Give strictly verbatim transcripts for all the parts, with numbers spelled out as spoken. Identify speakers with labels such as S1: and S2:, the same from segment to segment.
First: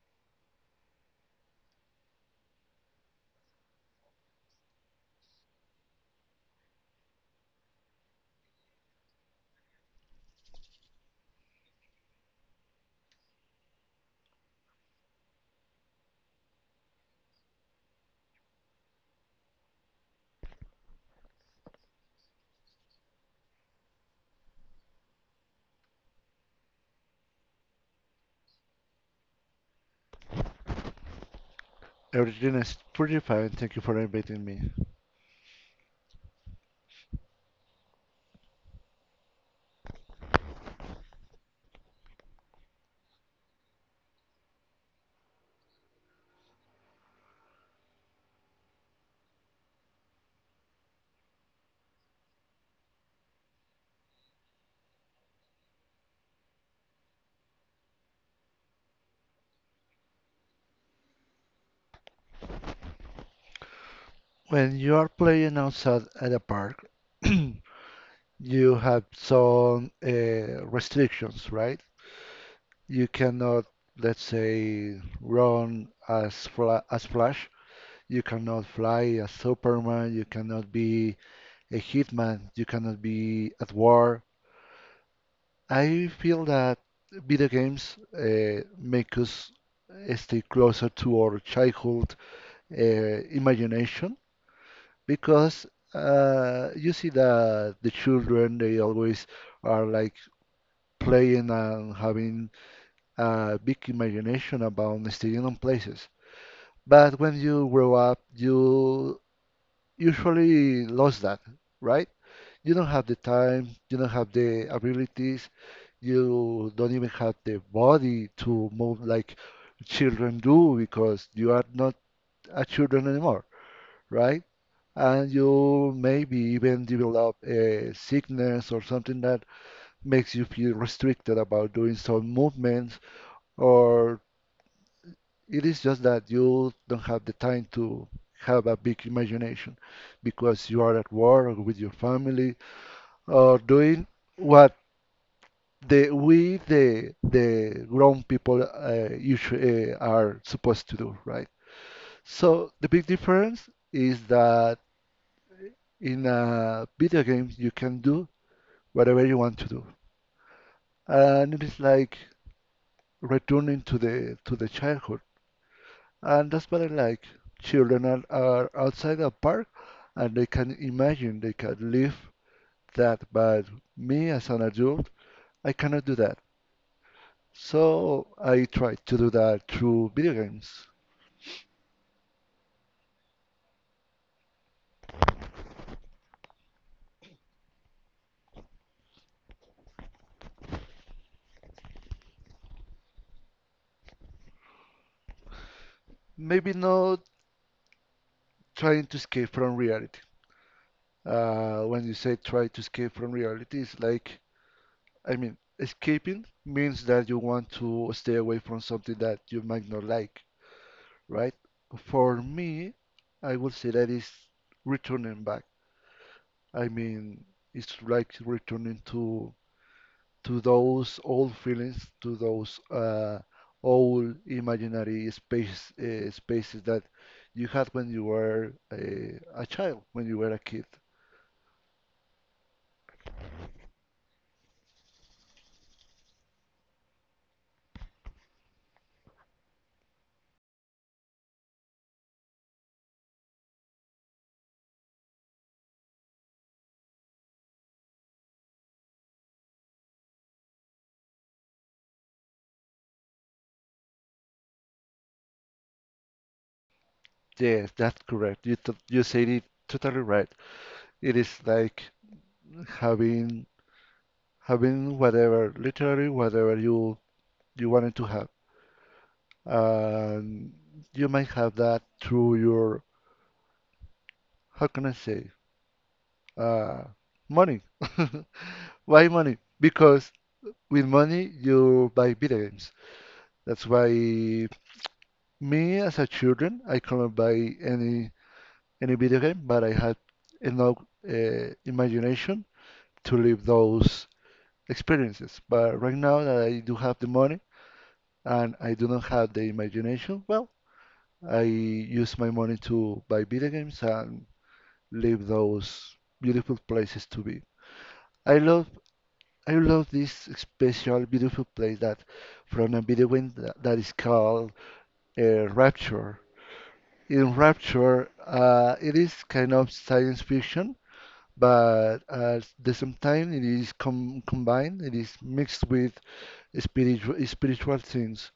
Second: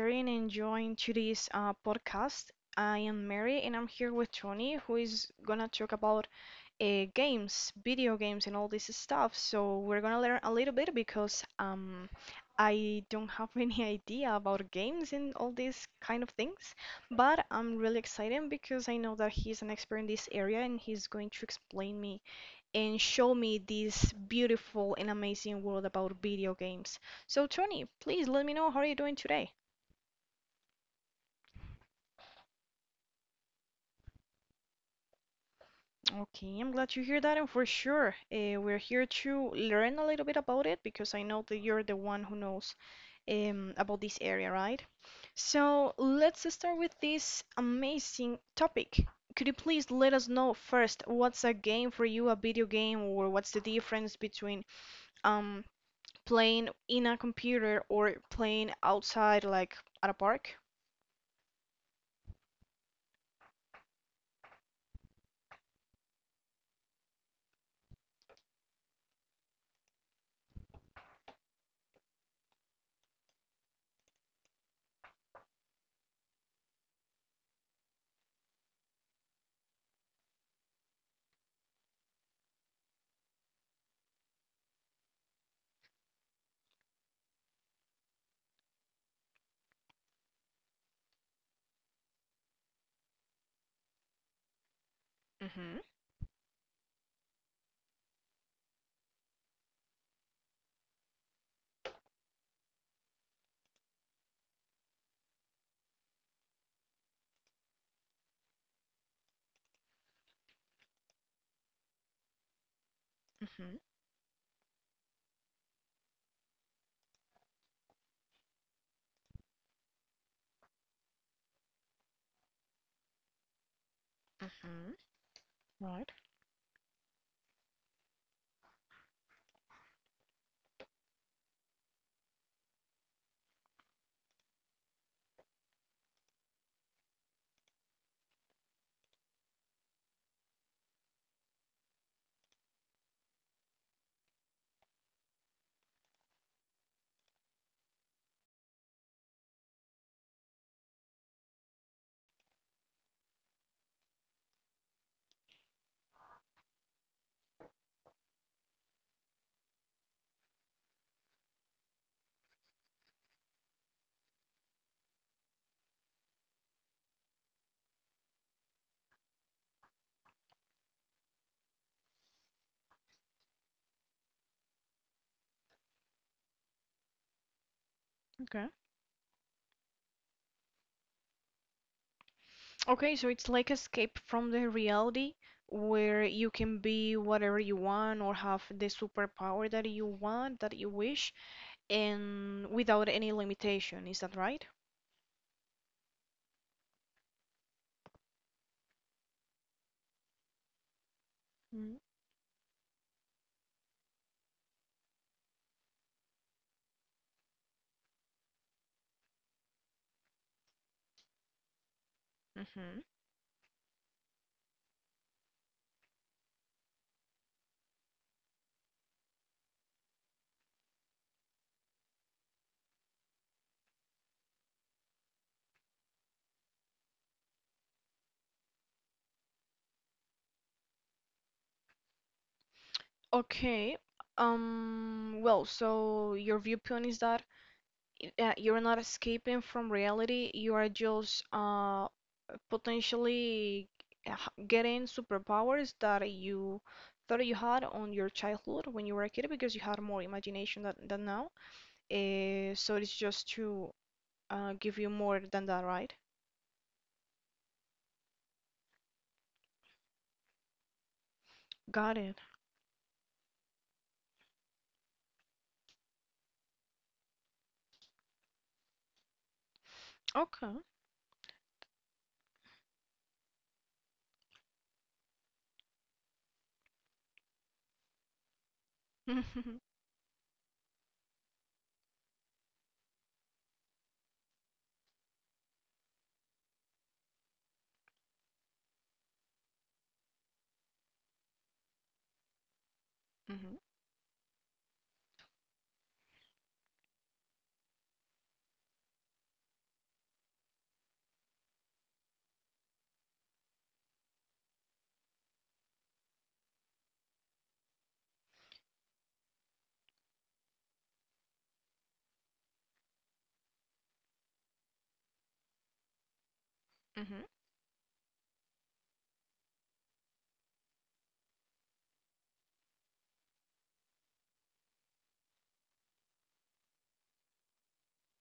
S1: sharing and joining today's uh, podcast. I am Mary and I'm here with Tony, who is gonna talk about uh, games, video games, and all this stuff. So we're gonna learn a little bit because um, I don't have any idea about games and all these kind of things, but I'm really excited because I know that he's an expert in this area and he's going to explain me and show me this beautiful and amazing world about video games. So, Tony, please let me know how are you doing today?
S2: Everything is pretty fine. Thank you for inviting me.
S1: Okay, I'm glad you hear that, and for sure, uh, we're here to learn a little bit about it because I know that you're the one who knows um, about this area, right? So let's start with this amazing topic. Could you please let us know first what's a game for you, a video game, or what's the difference between um playing in a computer or playing outside, like at a park.
S2: When you are playing outside at a park, you have some uh, restrictions, right? You cannot, let's say, run as fla as Flash. You cannot fly as Superman. You cannot be a hitman. You cannot be at war. I feel that video games uh, make us stay closer to our childhood uh, imagination because
S1: Mm-hmm.
S2: uh, you see that the children they always are like playing and having a big imagination about staying on places. But when you grow up, you usually lose that, right? You don't have the time,
S1: Mm-hmm.
S2: you don't have the abilities, you don't even have the body to move like children do because you are not a children anymore, right?
S1: Mm-hmm.
S2: And you
S1: Right.
S2: maybe even develop a sickness or something that makes you feel restricted about doing some movements, or it is just that you don't have the time to have a big imagination because you are at work or with your family or doing what the we the the grown people uh, usually uh, are supposed to do, right? So the big difference is that in a video game you can do whatever you want to do. And it is like returning to the to the childhood. And that's what I like. Children are, are outside a park and they can imagine, they can live that. But me as an adult, I cannot do that. So I
S1: Okay.
S2: try to do that through video games.
S1: Okay, so it's like escape from the reality where you can be whatever you want or have the superpower that you want, that you wish, and without any limitation. Is that right?
S2: Maybe not trying to escape from reality. Uh,
S1: Mm-hmm.
S2: when you say try to escape from reality, it's like, I mean, escaping means that you want to stay away from something that you might not like, right? For me,
S1: Hmm.
S2: I would say that is returning back. I mean, it's like returning to to those old feelings, to those uh, old imaginary space uh, spaces that you had when you were a, a child, when you were a kid.
S1: Okay. Um, well, so your viewpoint is that uh, you're not escaping from reality, you are just uh potentially h- getting superpowers that you thought you had on your childhood when you were a kid because you had more imagination than, than now. Uh, so it's just to uh, give you more than that, right?
S2: Yes, that's correct. You t you said it totally right. It is like
S1: Got it.
S2: having having whatever, literally whatever you you wanted to have.
S1: Okay.
S2: And you might have that through your, how can I say, uh, money. Why money? Because with money you buy video games. That's why me as a children, I couldn't buy any any video game, but I had enough uh, imagination to live
S1: Mm-hmm.
S2: those experiences. But right now that I do have the money and I do not have the imagination, well, I use my money to buy video games and leave those beautiful places to be. I love I love this special beautiful place that from a video game that, that is called uh, Rapture.
S1: Mm-hmm.
S2: In Rapture, uh, it is kind of science fiction, but at the same time it is com combined, it is mixed with spiritual spiritual things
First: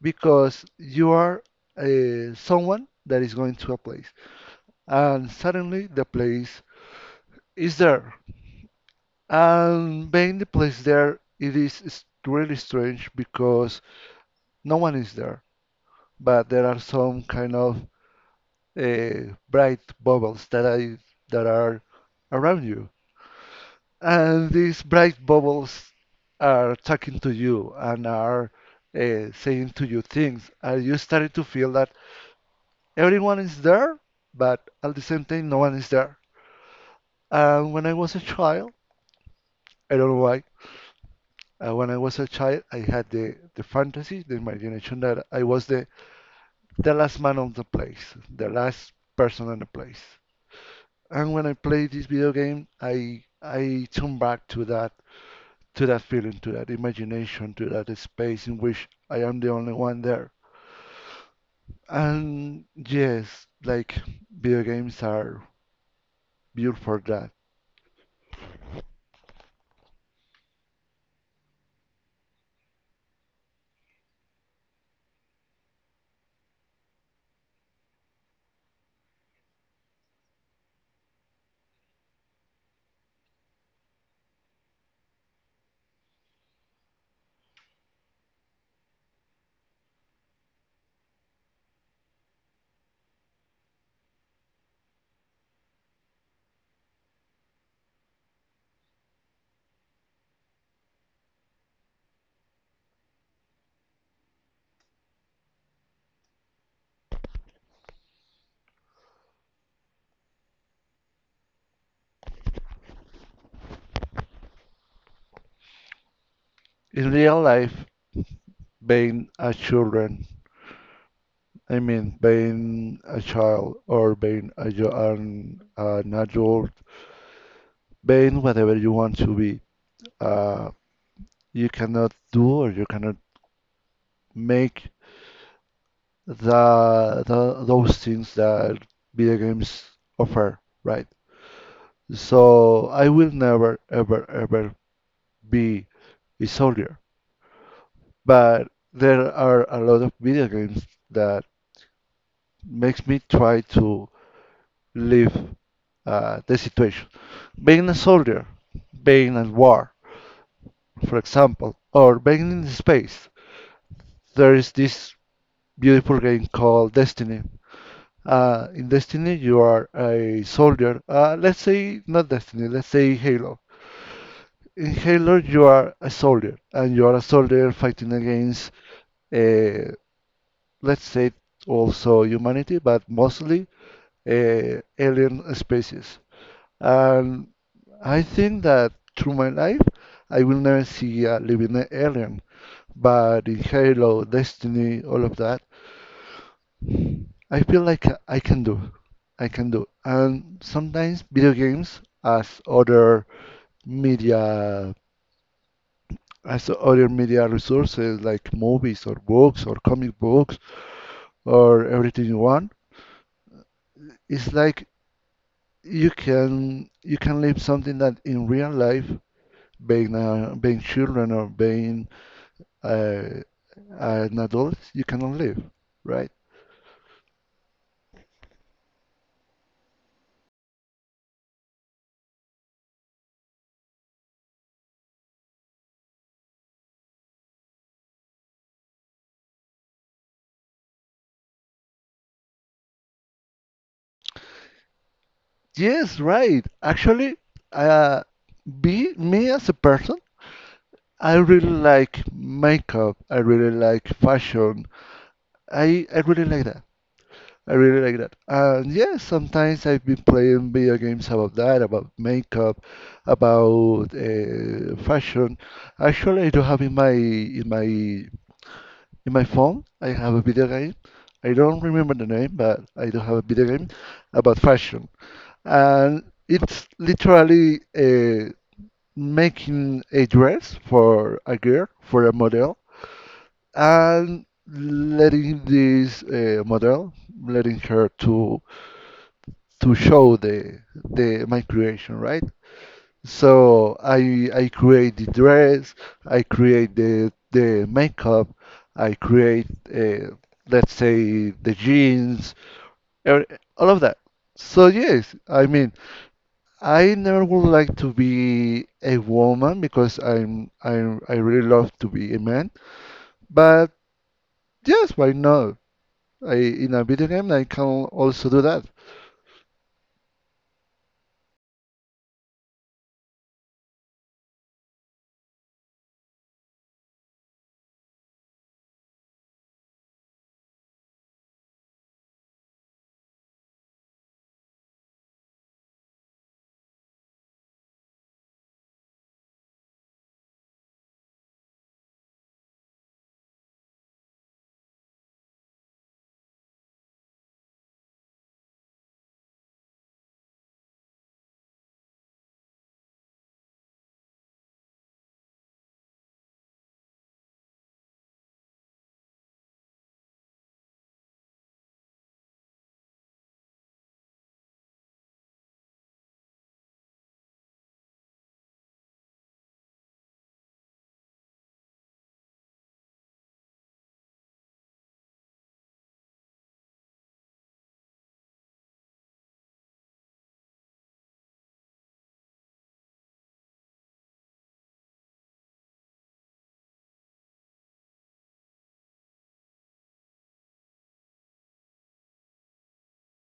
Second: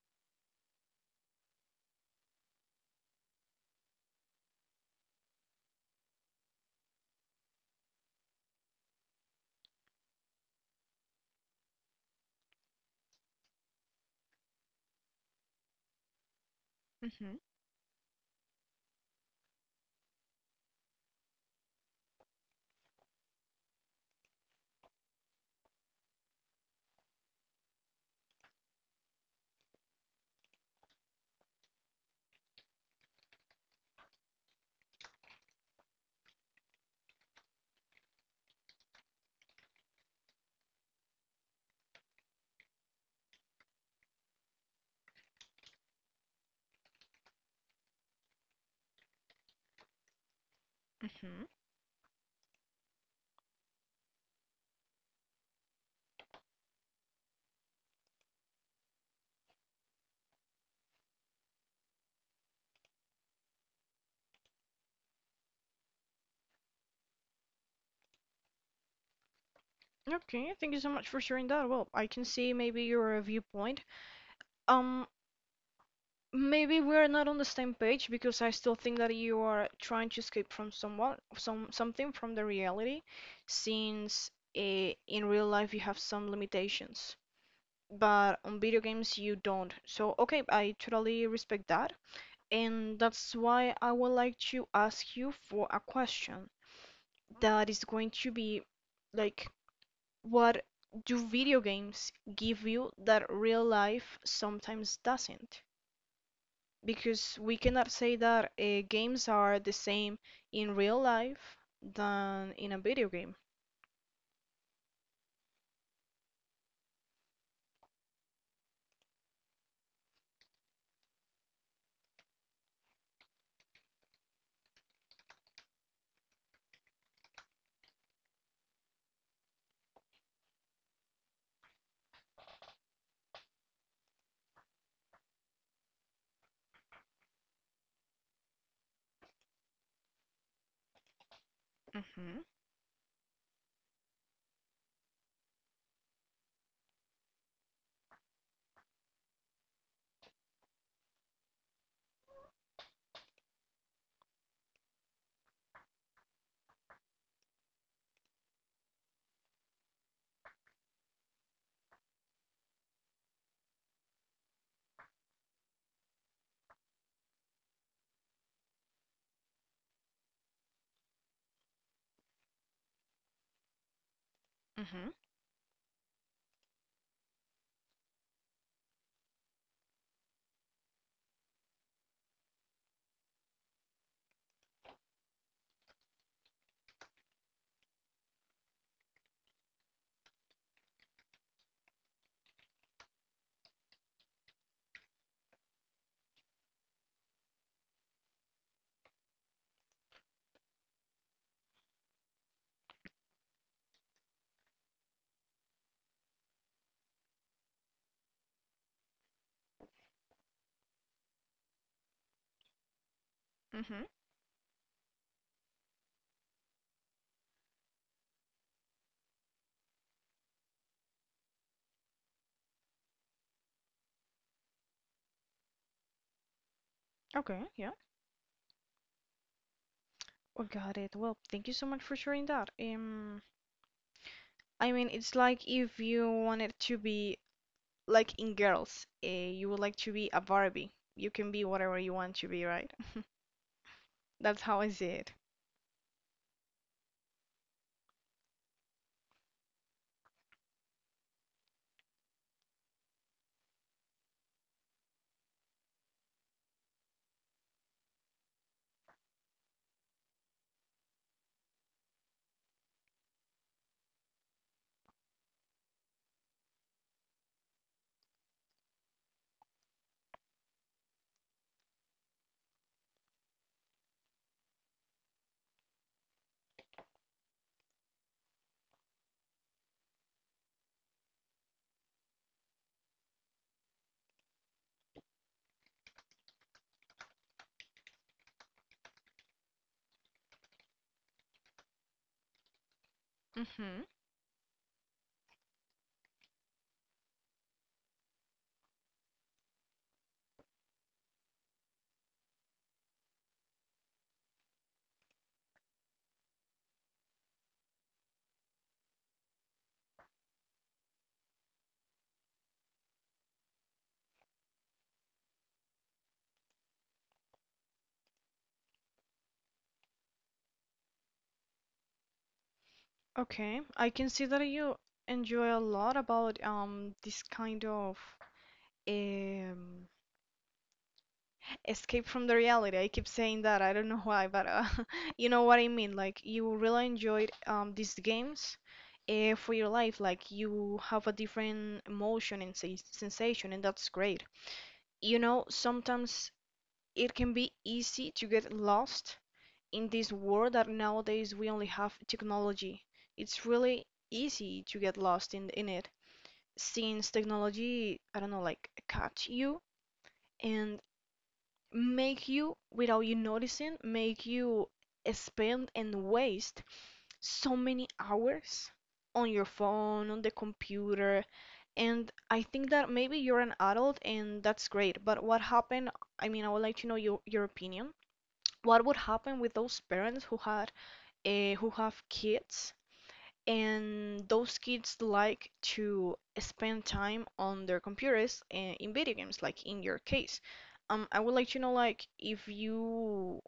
S2: because you are uh, someone that is going to a place, and suddenly the place is there. And being the place there, it is s- really strange because no one is there, but there are some
S1: Mm-hmm.
S2: kind of uh, bright bubbles that I that are around you, and these bright bubbles are talking to you and are uh, saying to you things. Are you starting to feel that everyone is there, but at the same time no one is there? And when I was a child, I don't know why. Uh, when I was a child, I had the, the fantasy, the imagination that I was the, the last man on the place, the last person on the place. And when I
S1: Mm-hmm.
S2: play this video game, I I turn back to that to that feeling, to that imagination, to that space in which I am the only one there. And yes, like video games are built for that.
S1: Okay, thank you so much for sharing that. Well, I can see maybe your viewpoint. Um, Maybe we're not on the same page because I still think that you are trying to escape from someone, some something from the reality, since eh, in real life you have some limitations, but on video games you don't. So, okay, I totally respect that, and that's why I would like to ask you for a question that is going to be like, what do video games give you that real life sometimes doesn't? Because we cannot say that uh, games are the same in real life than in a video game.
S2: In real life, being a children I mean, being a child or being a, jo- an, an adult, being whatever you want to be, uh, you cannot do or you cannot make the, the those things that video games offer, right?
S1: Mhm.
S2: So I will never, ever, ever be a soldier. But there are a lot of video games that makes me try to live uh, the situation. Being a soldier, being at war, for example, or being in space, there is this beautiful game called Destiny. Uh, in Destiny, you are a soldier. Uh, let's say not Destiny, let's say Halo. In
S1: Mhm.
S2: Halo, you are a soldier, and you are a soldier fighting against, uh, let's say, also humanity, but mostly uh, alien species. And I think that through my life, I will never see a living alien. But in Halo, Destiny, all of that, I feel like I can do. I can do. And sometimes video games, as other media, as other media resources like movies or books or comic books or everything you want,
S1: Mhm.
S2: it's like you can you can live something that in real life, being uh, being children or being uh, an adult, you cannot live, right?
S1: Okay, yeah. I got it. Well, thank you so much for sharing that. Um, I mean, it's like if you wanted to be like in girls, uh, you would like to be a Barbie. You can be whatever you want to be, right? That's how I see it.
S2: Yes, right. Actually, uh, be me as a person, I really like makeup. I really like fashion. I I really like that. I really like that. And yes, sometimes I've been playing video games about that, about makeup, about uh, fashion. Actually, I do have in my in my In my phone, I have a video game. I don't remember the name, but I do have a video game about fashion. And it's literally uh, making a dress for a girl, for a model, and letting this uh, model, letting her to to show the the my creation, right? So
S1: Mhm.
S2: I I create the dress, I create the the makeup, I create uh, let's say the jeans, er, all of that. So yes, I mean I never would like to be a woman because I'm i I really love to be a man. But yes, why not? I in a video game I can also do that.
S1: Okay. I can see that you enjoy a lot about um this kind of um escape from the reality. I keep saying that. I don't know why, but uh, you know what I mean. Like you really enjoyed um these games uh, for your life. Like you have a different emotion and se sensation, and that's great. You know, sometimes it can be easy to get lost in this world that nowadays we only have technology. It's really easy to get lost in in it since technology, I don't know, like catch you and make you, without you noticing, make you spend and waste so many hours on your phone, on the computer. And I think that maybe you're an adult and that's great, but what happened? I mean, I would like to know your, your opinion. What would happen with those parents who had uh, who have kids and those kids like to spend time on their computers and in video games, like in your case. Um, I would like to know, like, if you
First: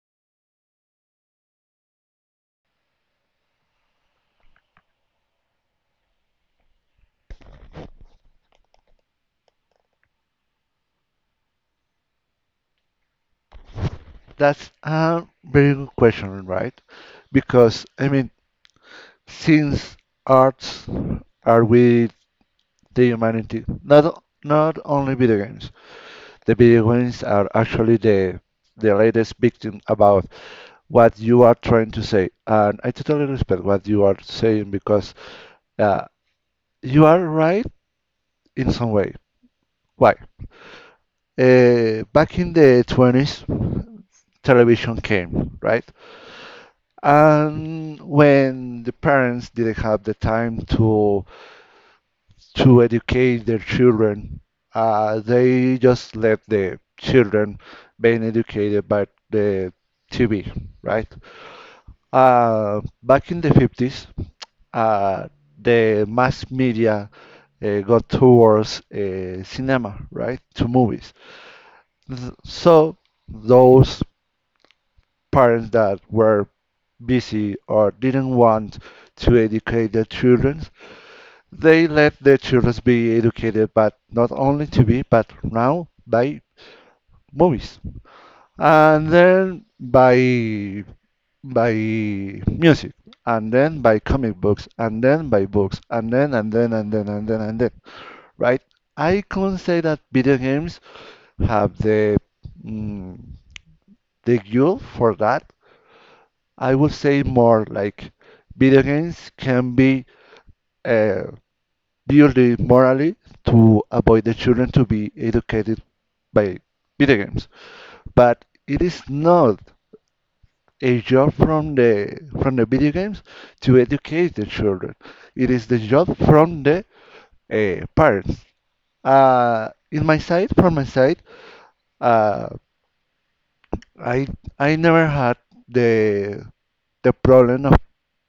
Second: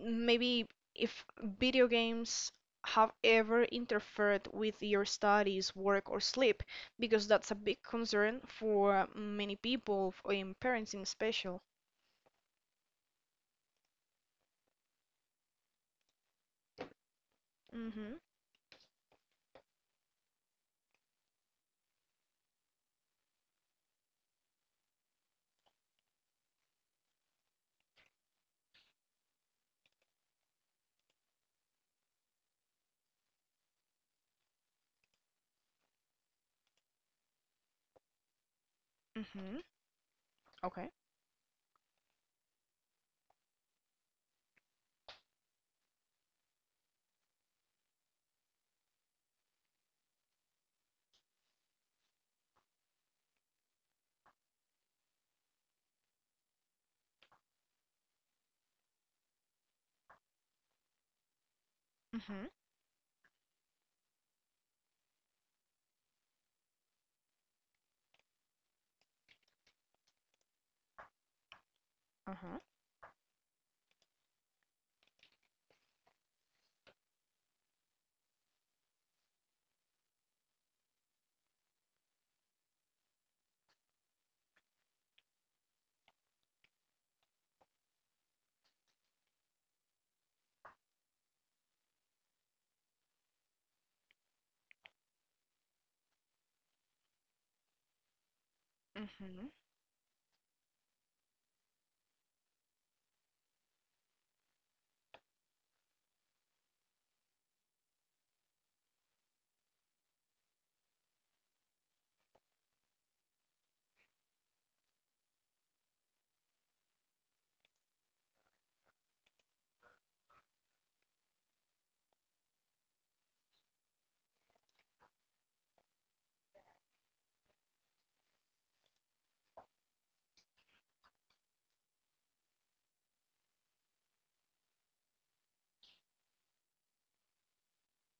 S1: maybe if video games have ever interfered with your studies, work, or sleep, because that's a big concern for many people, f- and parents in special.
S2: That's a very good question, right? Because I
S1: Mm-hmm.
S2: mean since arts are with the humanity. Not not only video games. The video games are actually the the latest victim about what you are trying to say, and I totally respect what you are saying because uh, you are right in some way.
S1: Mm-hmm.
S2: Why?
S1: Okay.
S2: Uh, back in the twenties, television came, right? And when the parents didn't have the time to to educate their children. Uh, they just let the children being educated by the T V, right?
S1: Mm-hmm.
S2: Uh, back in the fifties, uh, the mass media uh, got towards uh, cinema, right? To movies.
S1: Uh-huh.
S2: So those parents that were busy or didn't want to educate their children, they let their children be educated, but not only T V, but now by movies, and then by by music, and then by comic books, and then by books, and then and then and then and then and then. Right? I
S1: Mm-hmm.
S2: can say that video games have the mm, the fuel for that. I would say more like video games can be uh, built morally to avoid the children to be educated by video games, but it is not a job from the from the video games to educate the children. It is the job from the uh, parents. Uh, in my side, from my side, uh, I I never had the the problem of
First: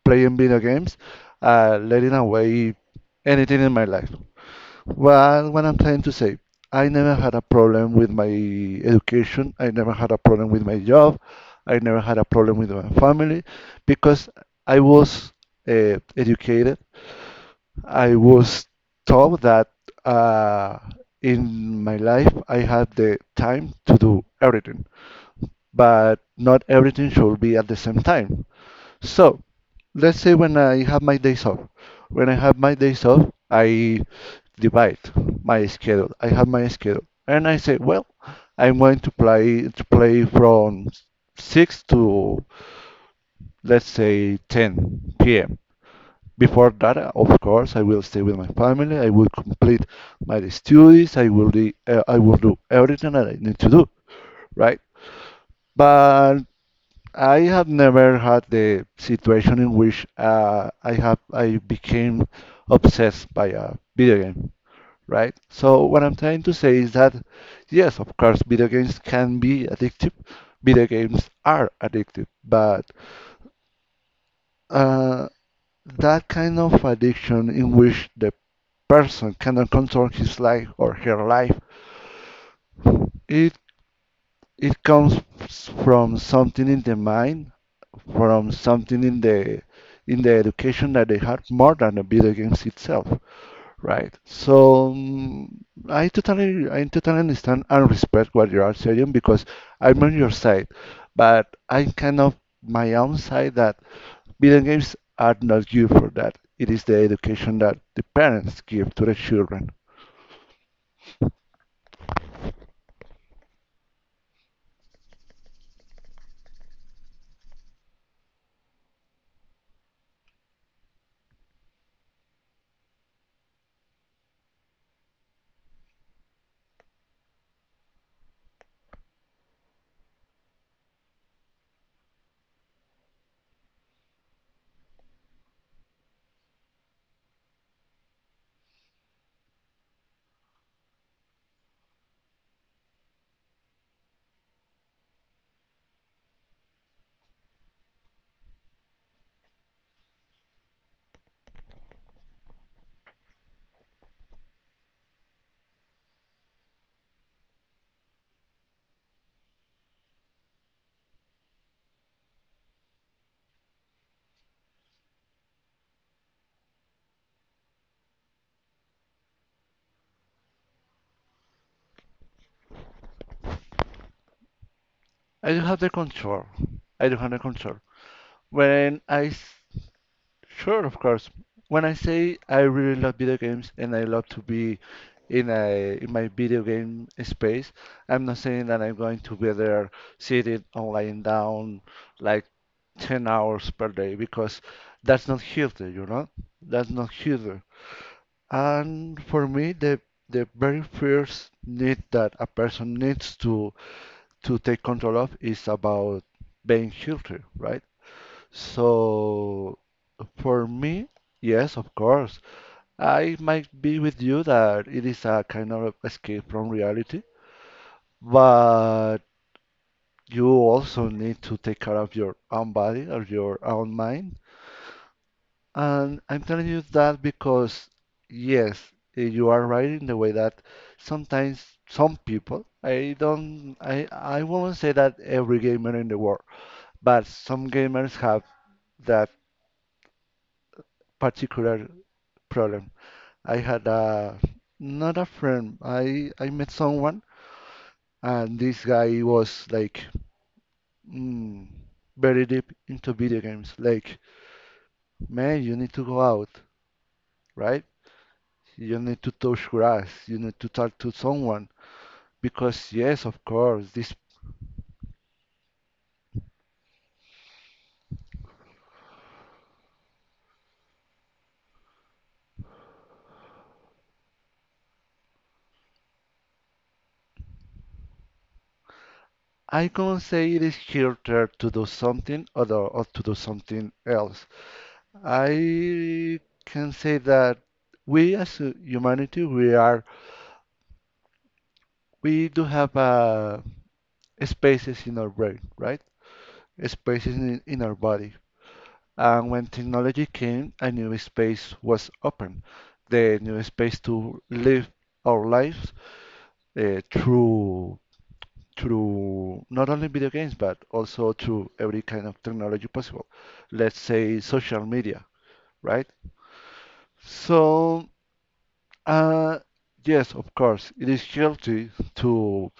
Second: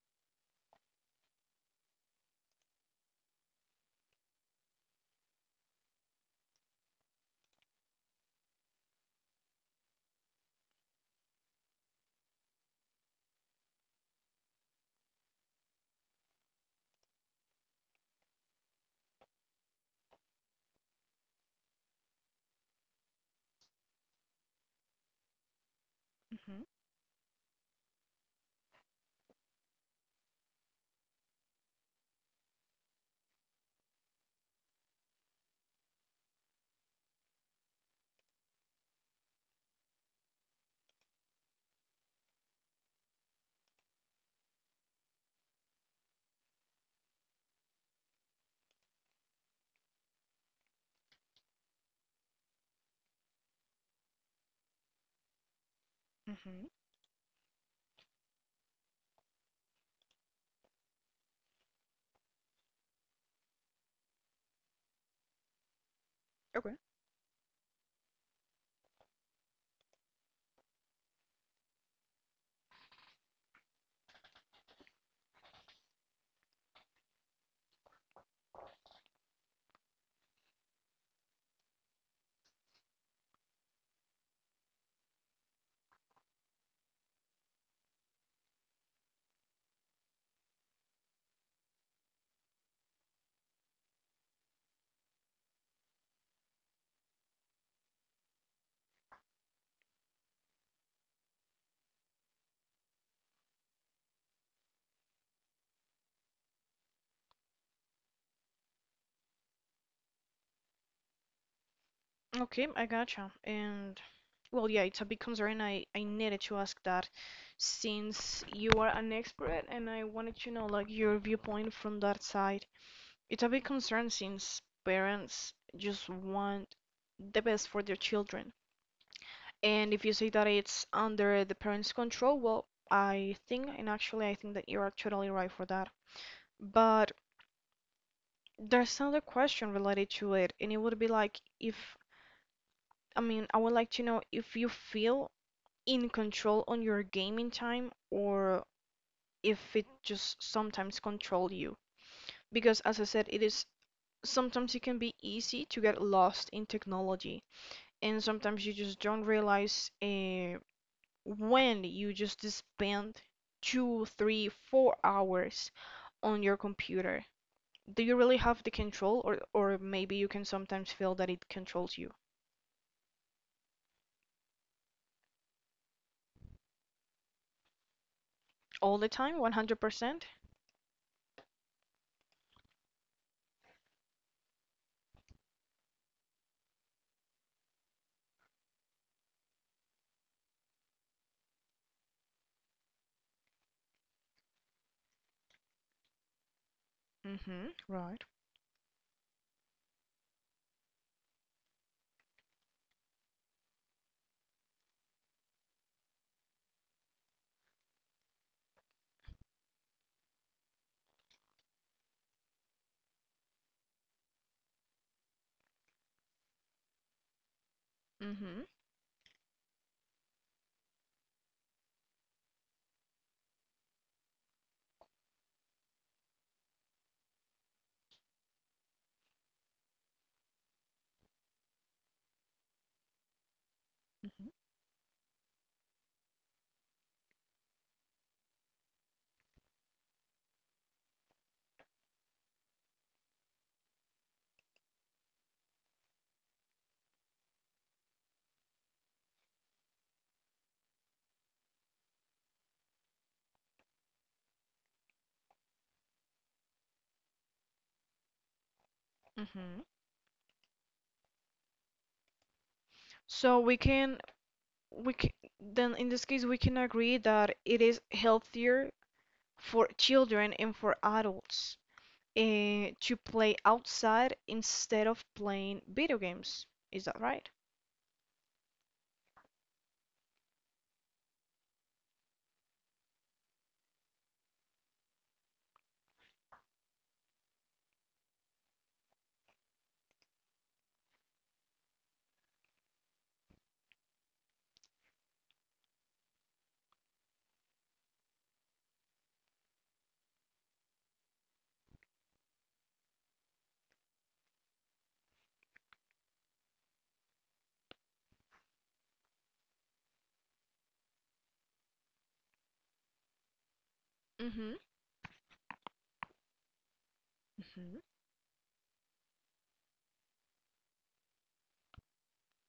S2: playing video games, uh, letting away anything in my life. Well, what I'm trying to say, I never had a problem with my education. I never had a problem with my job. I never had a problem with my family because I was uh, educated. I was taught that uh, in my life I had the time to do everything, but
S1: Mm-hmm.
S2: not everything should be at the same time. So let's say when I have my days off. When I have my days off, I divide my schedule. I have my schedule, and I say, well, I'm going to play to play from six to let's say ten p m. Before that, uh, of course, I will stay with my family. I will complete my studies. I will do, uh, I will do everything that I need to do, right? But
S1: Mm-hmm.
S2: I have never had the situation in which uh, I have I became obsessed by a video game, right? So what I'm trying to say is that yes, of course, video games can be addictive. Video games are addictive, but uh, that kind of addiction in which the person cannot control his life or her life, it it comes from something in the mind, from something in the in the education that they had more than the video games itself, right? So mm, I totally I totally understand and respect what you are saying because I'm on your side, but I'm kind of my own side that video games are not good for that. It is the education that the parents give to the children.
S1: Okay, I gotcha. And well, yeah, it's a big concern. I I needed to ask that since you are an expert and I wanted to know like your viewpoint from that side. It's a big concern since parents just want the best for their children. And if you say that it's under the parents' control, well, I think and actually I think that you are totally right for that. But there's another question related to it, and it would be like if I mean, I would like to know if you feel in control on your gaming time or if it just sometimes control you because as I said it is sometimes it can be easy to get lost in technology and sometimes you just don't realize uh, when you just spend two three four hours on your computer. Do you really have the control, or or maybe you can sometimes feel that it controls you
S2: I do have the control. I do have the control.
S1: all the
S2: When
S1: time
S2: I
S1: one hundred percent?
S2: Sure, of course. When I say I really love video games and I love to be in a in my video game space, I'm not saying that I'm going to be there sitting or lying down like ten hours per day because that's not healthy, you know? That's not
S1: Mm-hmm.
S2: healthy.
S1: Right.
S2: And for me, the the very first need that a person needs to to take control of is about being healthy, right? So for me, yes, of course. I might be with you that it is a kind of escape from reality,
S1: Mm-hmm.
S2: but you also need to take care of your own body or your own mind. And I'm telling you that because, yes, eh, you are right in the way that sometimes some people, I don't, I, I
S1: Mm-hmm.
S2: won't say that every gamer in the world, but some gamers have that particular problem. I had a not a friend. I I met someone, and this guy was like mm, very deep into video games. Like, man, you need to go out, right? You need to touch
S1: Mm-hmm.
S2: grass. You need to talk to someone because yes, of
S1: So we
S2: course, this
S1: can we can, then in this case we can agree that it is healthier for children and for adults uh, to play outside instead of playing video games. Is that right?
S2: I can't say it is harder to do something other or to do something else. I can say that we as a humanity, we are we do have a spaces in our brain, right? Spaces in, in our body. And when technology came, a new space was open, the new space to live our lives uh, through through not only video games but also through every kind of technology possible. Let's say social
S1: Mm-hmm.
S2: media, right? So,
S1: Hmm.
S2: uh, yes, of course, it is healthy to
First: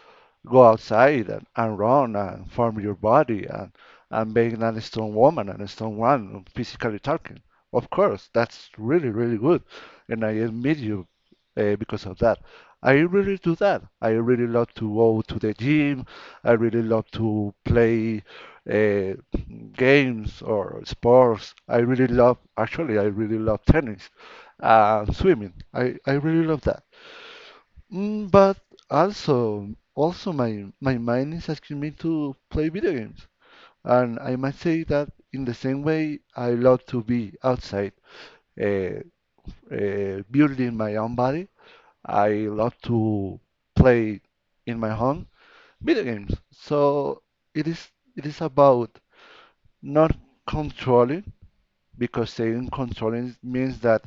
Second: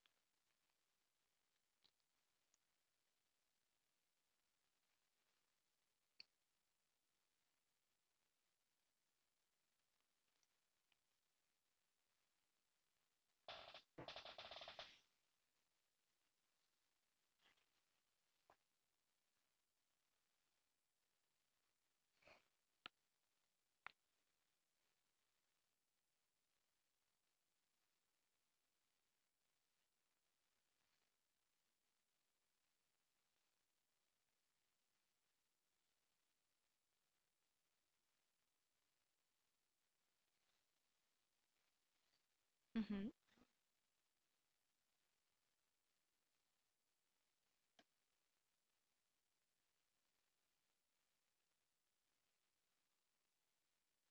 S2: go outside and, and run and form your body and, and being a strong woman and a strong man, physically talking. Of course, that's really, really good. And I admit you uh, because of that. I really do that. I really love to go to the gym. I really love to play uh, games or sports. I really love, actually, I really love tennis, uh, swimming. I, I really love that. Mm, but also, also my my mind is asking me to play video games, and I might say that in the same way I love to be outside, uh, uh, building my own body. I love
S1: Mm-hmm.
S2: to play in my home video games. So it is it is about not controlling because staying controlling means that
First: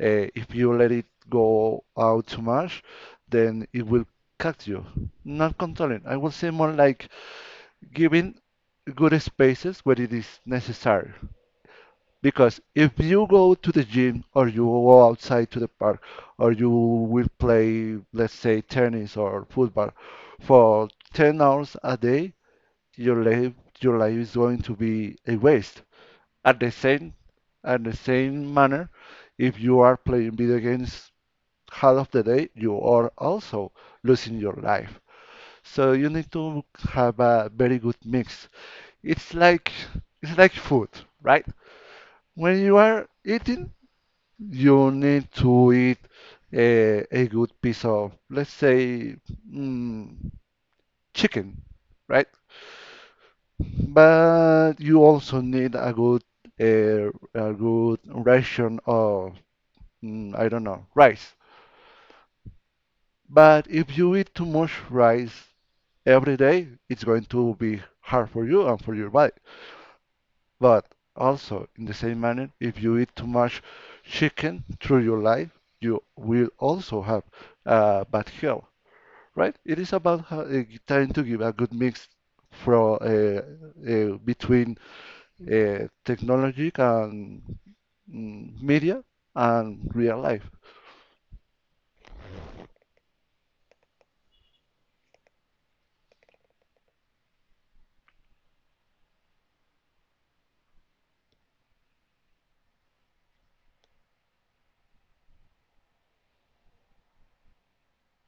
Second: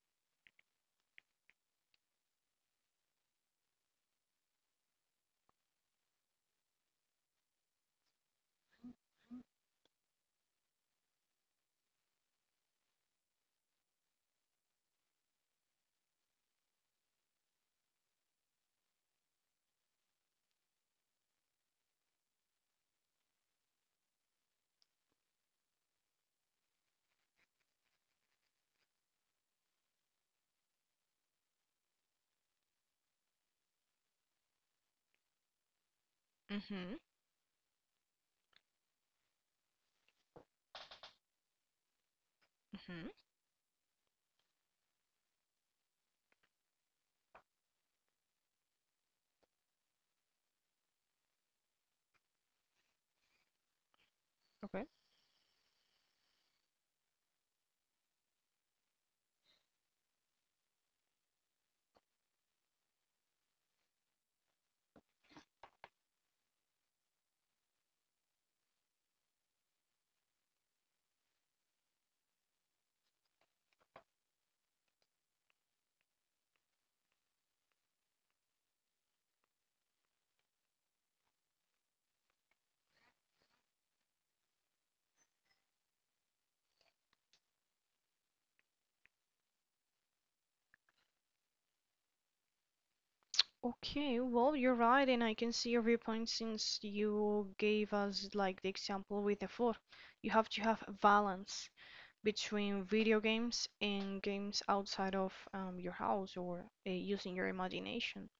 S2: uh, if you let it go out too much, then it will cut you. Not controlling. I would say more like giving good spaces where it is necessary. Because if you go to the gym or you go outside to the park or you will play, let's say, tennis or football for ten hours a day, your life, your life is going to be a waste at the same at the same manner, if you are playing video games half of the day, you are also losing your life. So you need to
S1: Mm-hmm.
S2: have a very good mix. It's like it's like food, right? When you
S1: Mm-hmm.
S2: are eating, you need to eat a, a good piece of, let's say, mm, chicken, right? But
S1: Okay.
S2: you also need a good a, a good ration of mm, I don't know, rice. But if you eat too much rice every day, it's going to be hard for you and for your body. But also, in the same manner, if you eat too much chicken through your life, you will also have uh, bad health, right? It is about how, uh, trying to give a good mix from uh, uh, between uh, technology and mm, media and real life.
S1: Okay, well, you're right, and I can see your viewpoint since you gave us like the example with the food. You have to have balance between video games and games outside of um, your house or uh, using your imagination.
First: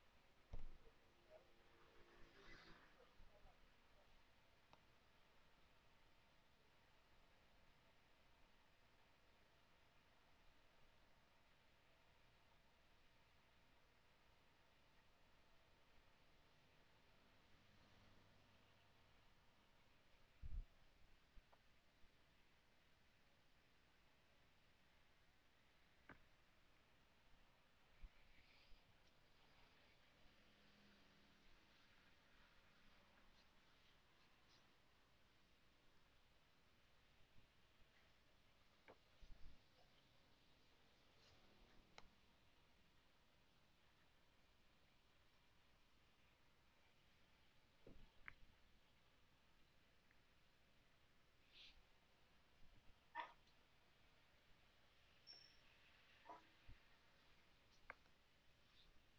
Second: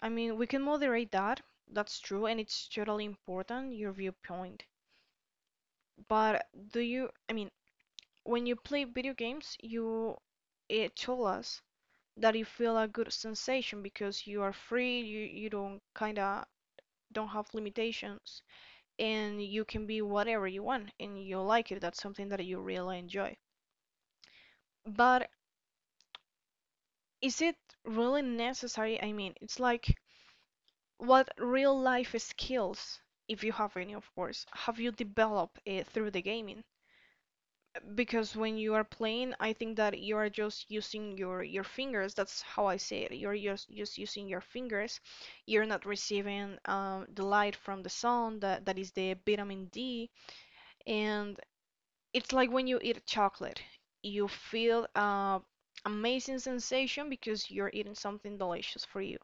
S1: I mean, we can moderate that. That's true, and it's totally important, your viewpoint. But do you, I mean, when you play video games, you it told us that you feel a good sensation because you are free, you, you don't kind of don't have limitations, and you can be whatever you want, and you like it. That's something that you really enjoy. But is it really necessary? I mean, it's like what real life skills, if you have any, of course, have you developed uh, through the gaming? Because when you are playing, I think that you are just using your your fingers. That's how I say it. You're just just using your fingers. You're not receiving um, the light from the sun that that is the vitamin D, and it's like when you eat chocolate, you feel uh amazing sensation because you're eating something delicious for you.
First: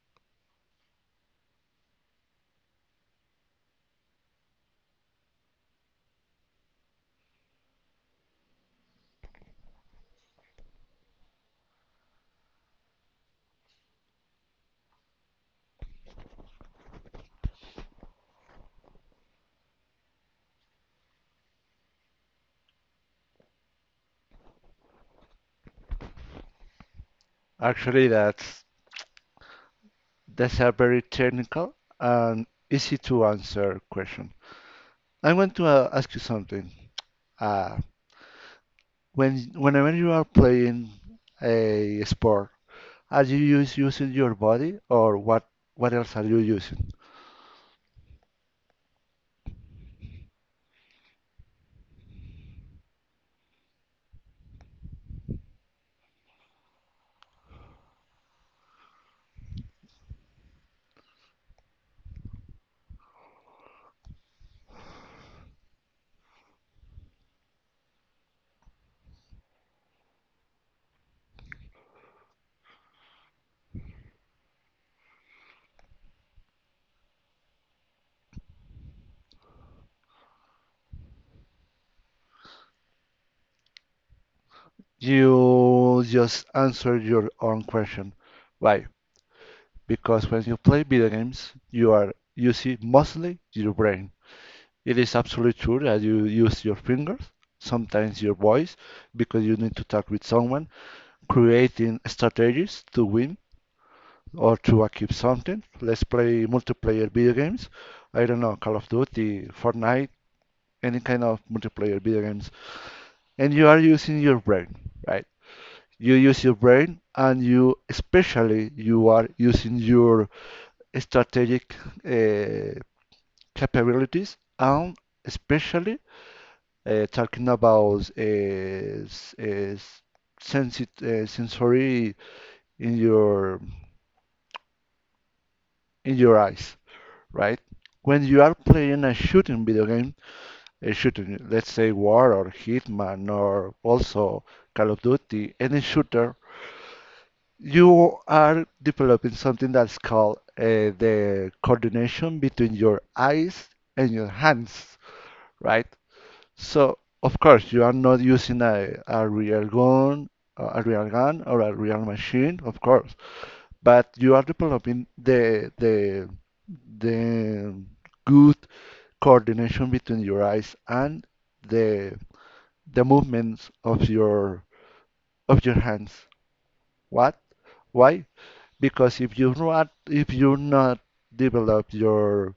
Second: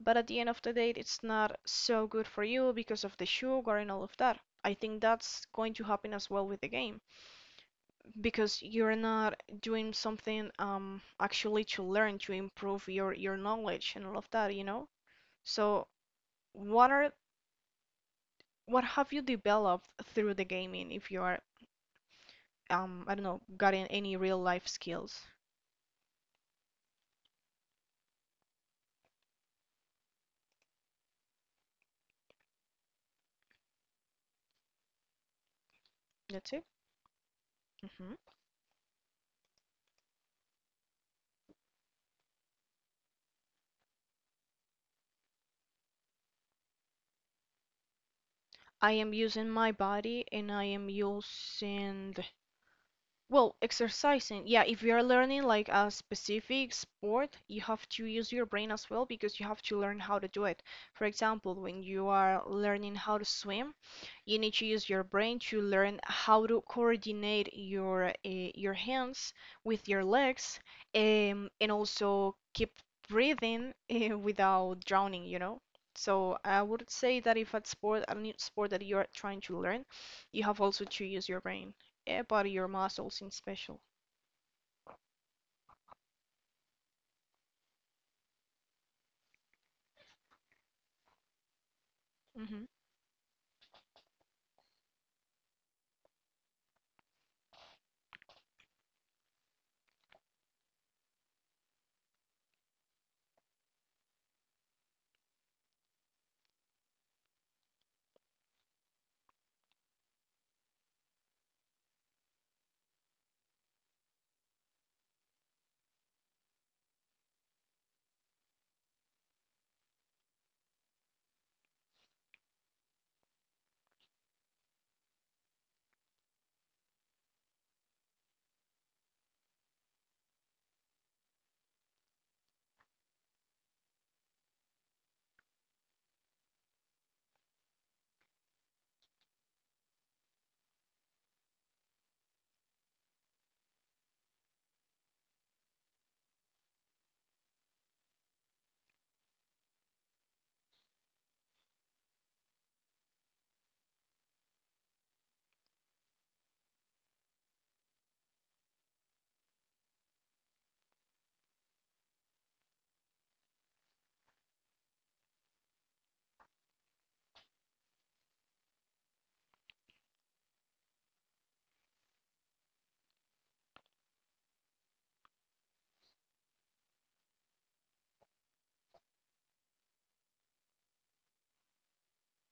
S1: But at the end of the day, it's not so good for you because of the sugar and all of that. I think that's going to happen as well with the game because you're not doing something um, actually to learn to improve your your knowledge and all of that, you know? So what are what have you developed through the gaming if you are um, I don't know, gotten any real life skills?
S2: Actually, that's that's a very technical and easy to answer question. I want to uh, ask you
S1: That's it.
S2: something. Uh,
S1: Hmm.
S2: when whenever you are playing a sport, are you use, using your body or what? What else are you using?
S1: I am using my body and I am using the well, exercising, yeah, if you are learning like a specific sport, you have to use your brain as well because you have to learn how to do it. For example, when you are learning how to swim, you need to use your brain to learn how to coordinate your uh, your hands with your legs, um, and also keep breathing uh, without drowning, you know? So I would say that if a sport, a new sport that you are trying to learn, you have also to use your brain about your muscles in special.
S2: You just answer your own question. Why? Because when you play video games, you are
S1: Hmm.
S2: using mostly your brain. It is absolutely true that you use your fingers, sometimes your voice, because you need to talk with someone creating strategies to win or to achieve something. Let's play multiplayer video games. I don't know, Call of Duty, Fortnite, any kind of multiplayer video games. And you are using your brain, right? You use your brain and you, especially, you are using your strategic uh, capabilities and especially uh, talking about uh, uh, s- uh, sensory in your in your eyes. Right? When you are playing a shooting video game, a shooting, let's say War or Hitman or also Call of Duty, any shooter, you are developing something that's called uh, the coordination between your eyes and your hands, right? So, of course, you are not using a, a real gun, a real gun or a real machine, of course, but you are developing the the the good coordination between your eyes and the the movements of your of your hands. What? Why? Because if you not if you not develop your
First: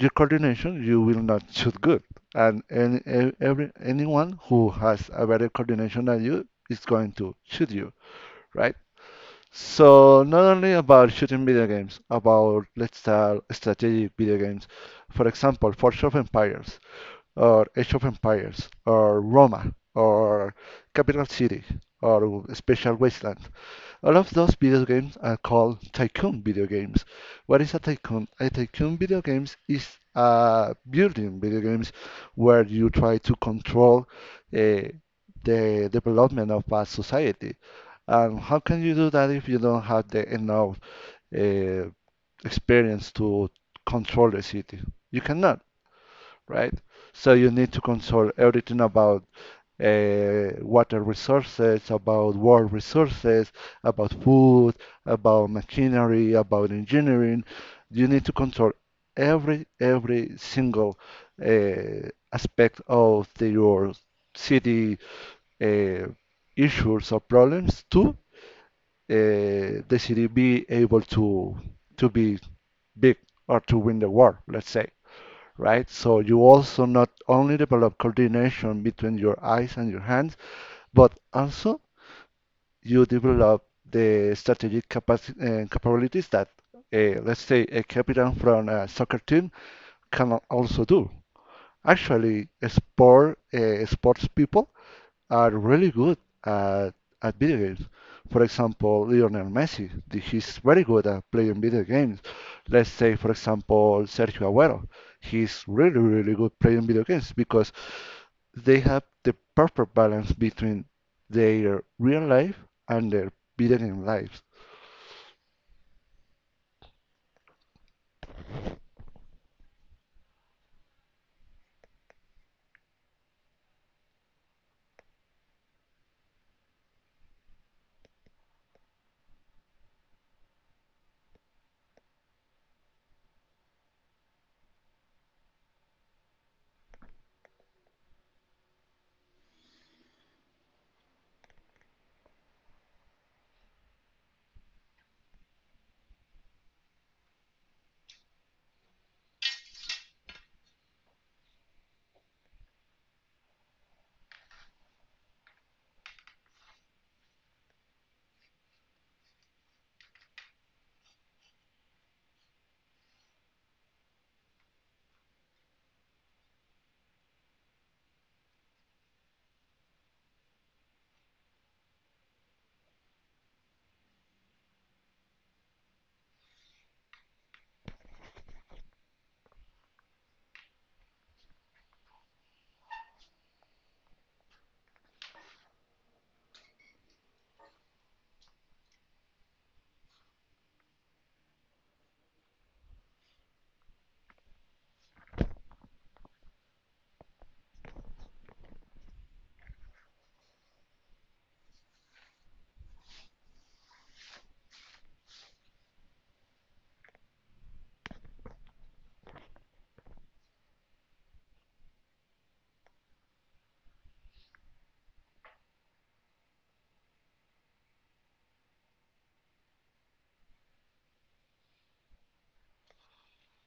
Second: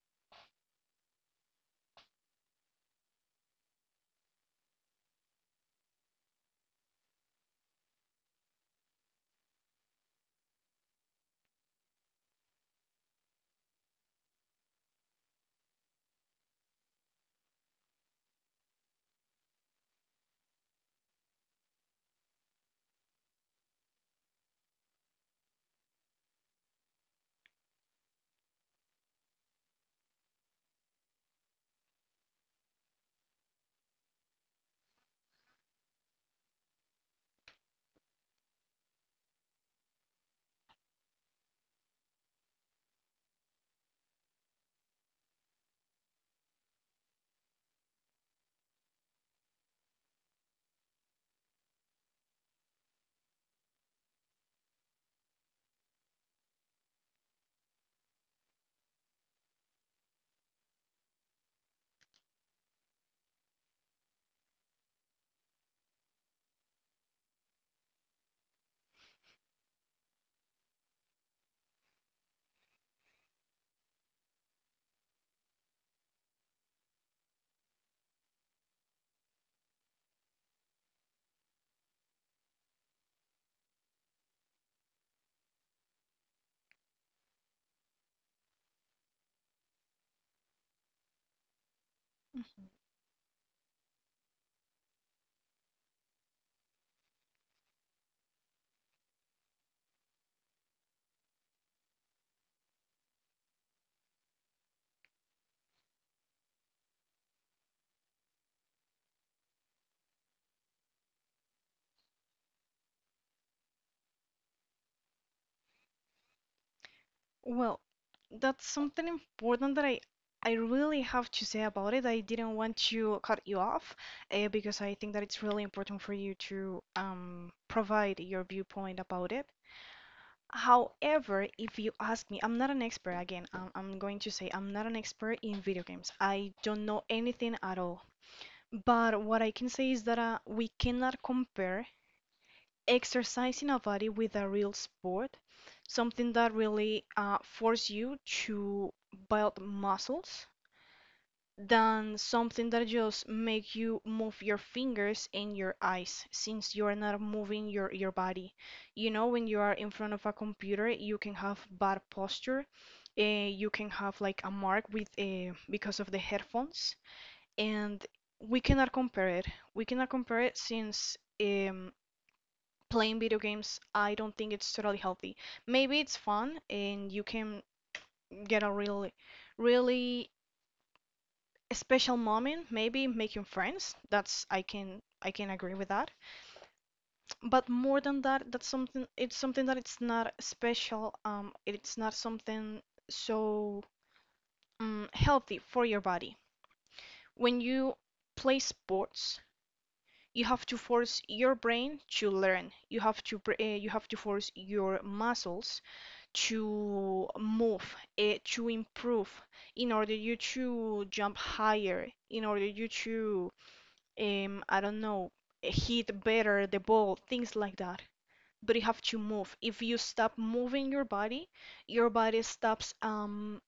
S2: your coordination, you will not shoot good. And any, e- every anyone who has a better coordination than you is going to shoot you, right? So not only about shooting video games, about let's start strategic video games. For example, Forge of Empires, or Age of Empires, or Roma, or Capital City, or Special Wasteland. All of those video games are called tycoon video games. What is a tycoon? A tycoon video games is a building video games where you try to control uh, the development of a society. And how can you do that if you don't have the enough uh, experience to control the city? You cannot, right? So you need to control everything about uh, water resources, about water resources, about food, about machinery, about engineering. You need to control every every single uh, aspect of the, your city uh, issues or problems to uh, the city be able to to be big or to win the war, let's say, right? So you also not only develop coordination between your eyes and your hands, but also you develop the strategic capaci- uh, capabilities that, uh, let's say, a captain from a soccer team can also do. Actually,
S1: Hmm.
S2: sport, uh, sports people are really good at, at video games. For example, Lionel Messi, th- he's very good at playing video games. Let's say, for example, Sergio Aguero, he's really, really good playing video games because they have the perfect balance between their real life and their video game lives.
S1: Well, that's something important that I I really have to say about it. I didn't want to cut you off uh, because I think that it's really important for you to um, provide your viewpoint about it. However, if you ask me, I'm not an expert again. I'm, I'm going to say I'm not an expert in video games. I don't know anything at all. But what I can say is that uh, we cannot compare exercising a body with a real sport, something that really uh, force you to build muscles than something that just make you move your fingers and your eyes since you are not moving your, your body. You know, when you are in front of a computer, you can have bad posture. Uh, you can have like a mark with a because of the headphones and we cannot compare it. We cannot compare it since um, playing video games, I don't think it's totally healthy. Maybe it's fun and you can get a really, really special moment, maybe making friends. That's I can I can agree with that. But more than that, that's something it's something that it's not special. Um, it's not something so um, healthy for your body. When you play sports, you have to force your brain to learn. You have to uh, you have to force your muscles to move, uh, to improve, in order you to jump higher, in order you to, um, I don't know, hit better the ball, things like that. But you have to move. If you stop moving your body, your body stops um,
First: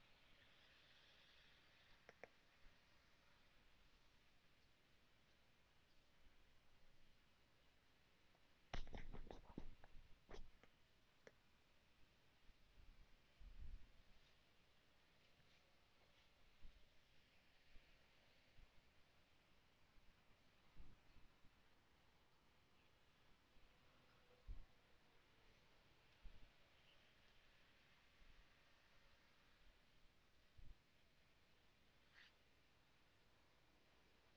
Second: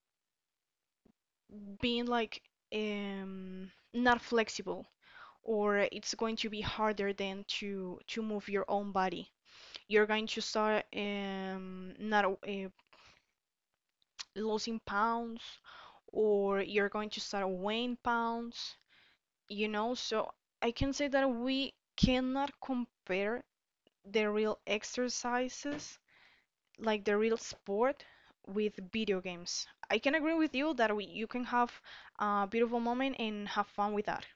S1: being like um, not flexible, or it's going to be harder than to to move your own body. You're going to start um, not uh, losing pounds or you're going to start weighing pounds, you know? So I can say that we cannot compare the real exercises, like the real sport, with video games. I can agree with you that we, you can have a beautiful moment and have fun with that.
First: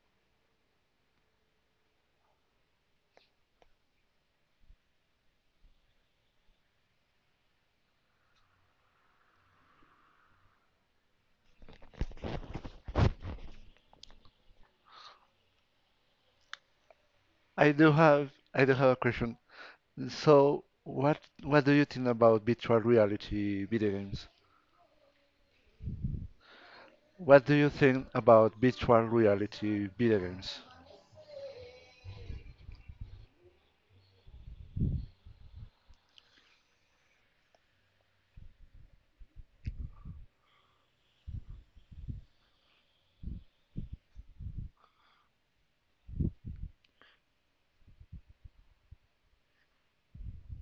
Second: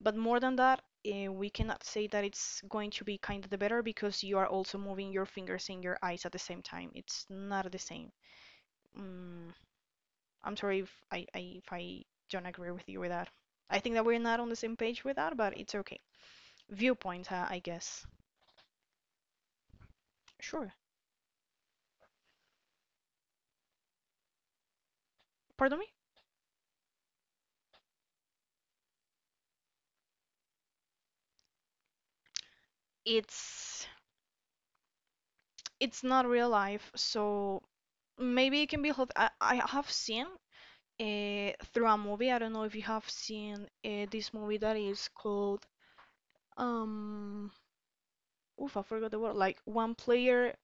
S1: But more than that, uh, we cannot say that it's going to be kind of the better because you are also moving your fingers and your eyes at the same time. It's not the same. Mm, I'm sorry if I, I if I don't agree with you with that. I think that we're not on the same page with that, but it's okay. Viewpoint, huh, I
S2: I do
S1: guess.
S2: have, I do have a question. So,
S1: Sure.
S2: what, what do you think about virtual reality video games?
S1: Pardon me?
S2: What do you think about virtual reality video games?
S1: It's it's not real life, so maybe it can be I, I have seen uh, through a movie. I don't know if you have seen uh, this movie that is called um. Oof, I forgot the word. Like one player,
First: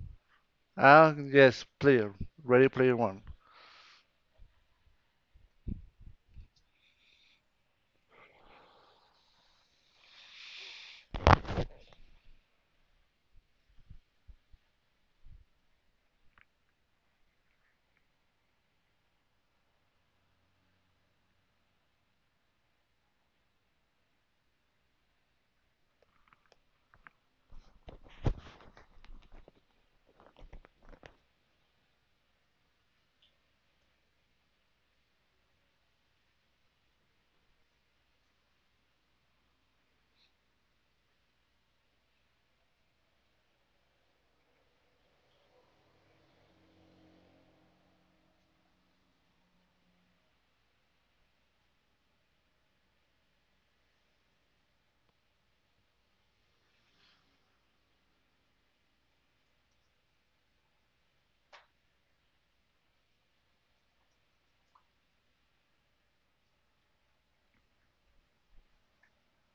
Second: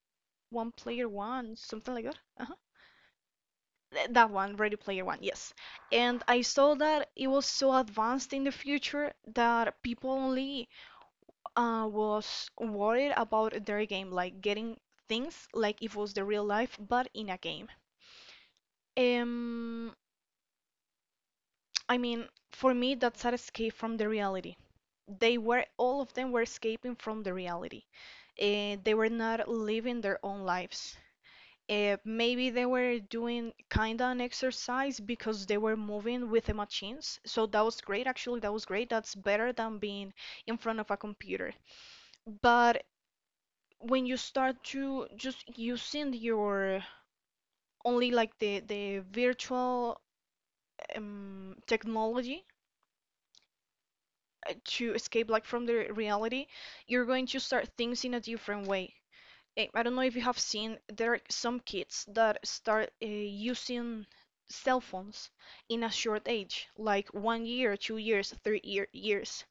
S1: one player,
S2: Ah,
S1: one
S2: yes,
S1: something like
S2: player,
S1: that. Uh huh.
S2: Ready Player One.
S1: Th- That one, Ready Player One, yes. And I saw that it was so advanced in the future that people only uh, was worried about their game, like getting things like it was the real life, but in a game. Um, I mean, for me, that's an escape from the reality. They were, all of them were escaping from the reality. Uh, they were not living their own lives. Uh, maybe they were doing kind of an exercise because they were moving with the machines. So that was great, actually. That was great. That's better than being in front of a computer. But when you start to just using your only like the, the virtual um, technology uh, to escape like from the reality, you're going to start things in a different way. Eh, I don't know if you have seen, there are some kids that start uh, using cell phones in a short age, like one year, two years, three year, years,